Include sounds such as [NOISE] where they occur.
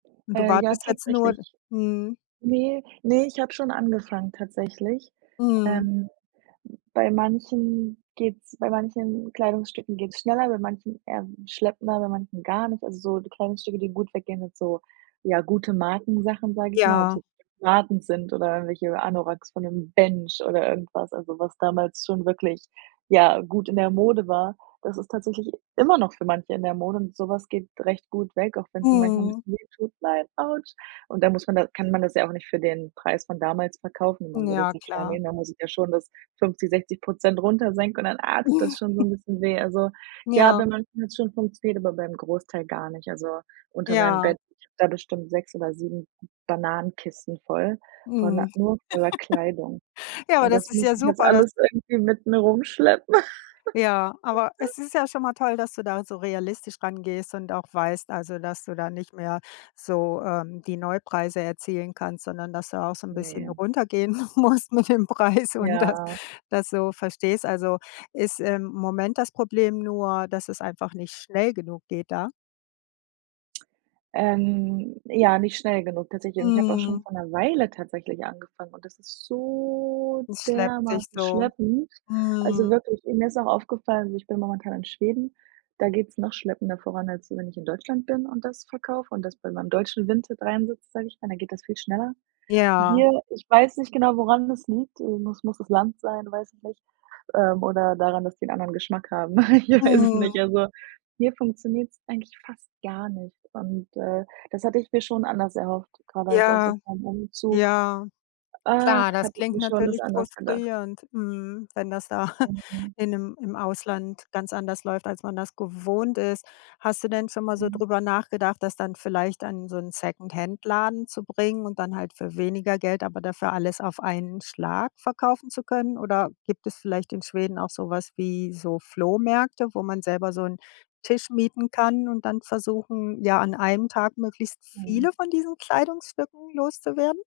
Du Äh, ja wartest jetzt nur tatsächlich. Mhm. Ne, ne, ich habe schon angefangen tatsächlich. Mhm. Ähm, n bei manchen geht's bei manchen Kleidungsstücken geht's schneller, bei manchen eher schleppender, bei manchen gar nicht. Also, so die Kleidungsstücke, gut weggehen sind so, ja, gute Markensachen, sage ich mal, ob es Ja. jetzt [UNINTELLIGIBLE] sind oder irgendwelche Anoraks von dem „Bench“ oder irgendwas, also, was damals schon wirklich, ja, gut in der Mode war. Das ist tatsächlich immer noch für manche in der Mode und sowas geht recht gut weg, auch wenn es mir manchmal ein Mhm. bisschen weh tut: „Nein, autsch.“ Und da muss man das kann man das ja auch nicht für den Preis von damals verkaufen, wenn man so Ja, [UNINTELLIGIBLE] klar. nehmen. Da muss ich ja schon das 50, 60 % runter senken und dann, ah, tut das schon so [CHUCKLES] 'n bisschen weh. Also, ja, Ja. bei manchen hats schon funktioniert, aber beim Großteil gar nicht. Also, unter meinem Ja. Bett, sind da bestimmt 6 oder 7 Bananenkisten voll voller Mhm. nur voller Kleidung [LAUGHS] Ja, aber und das das ist muss ja ich jetzt super, dass alles irgendwie mit mir rumschleppen. Ja, aber [LAUGHS] es ist ja schon mal toll, dass du da so realistisch rangehst und auch weißt, also, dass du da nicht mehr so, ähm, die Neupreise erzielen kannst, sondern, dass du da auch so 'n bisschen Ne. runtergehen musst mit dem Preis und das Ja. das so verstehst. Also, ist im Moment das Problem nur, dass es einfach nicht schnell genug geht da? Ähm, ja, nicht schnell genug tatsächlich. Und ich habe auch schon Mhm. vor 'ner Weile tatsächlich angefangen und das ist so Es schleppt sich dermaßen so. schleppend. Also Mhm. wirklich, mir ist auch aufgefallen, also ich bin momentan in Schweden, da geht's noch schleppender voran, als wenn ich in Deutschland bin und das verkaufe und das bei meinem deutschen Vinted reinsetze, sage ich mal, da geht das viel schneller. Ja. Hier, ich weiß nicht genau, woran das liegt. Äh, muss muss das Land sein, weiß ich nicht. Ähm, oder daran, dass die 'n anderen Geschmack haben. Ich weiß es Mhm. nicht. Also, hier funktioniert's eigentlich fast gar nicht und, äh, das hatte ich mir schon anders erhofft, gerade auch jetzt so Ja. vorm Umzug. Ja. Ach, Klar, das hatte ich klingt mir schon das natürlich anders gedacht. frustrierend, mhm, wenn das da [CHUCKLES] Mhm. in 'nem im Ausland ganz anders läuft, als man das gewohnt ist. Hast du denn schon mal so Mhm. drüber nachgedacht, das dann vielleicht an so 'n Secondhandladen zu bringen und dann halt für weniger Geld, aber dafür alles auf einen Schlag verkaufen zu können? Oder gibt es vielleicht in Schweden auch so was wie so Flohmärkte, wo man selber so 'n Tisch mieten kann und dann versuchen, ja, an einem Tag möglichst Mhm. viele von diesen Kleidungsstücken loszuwerden?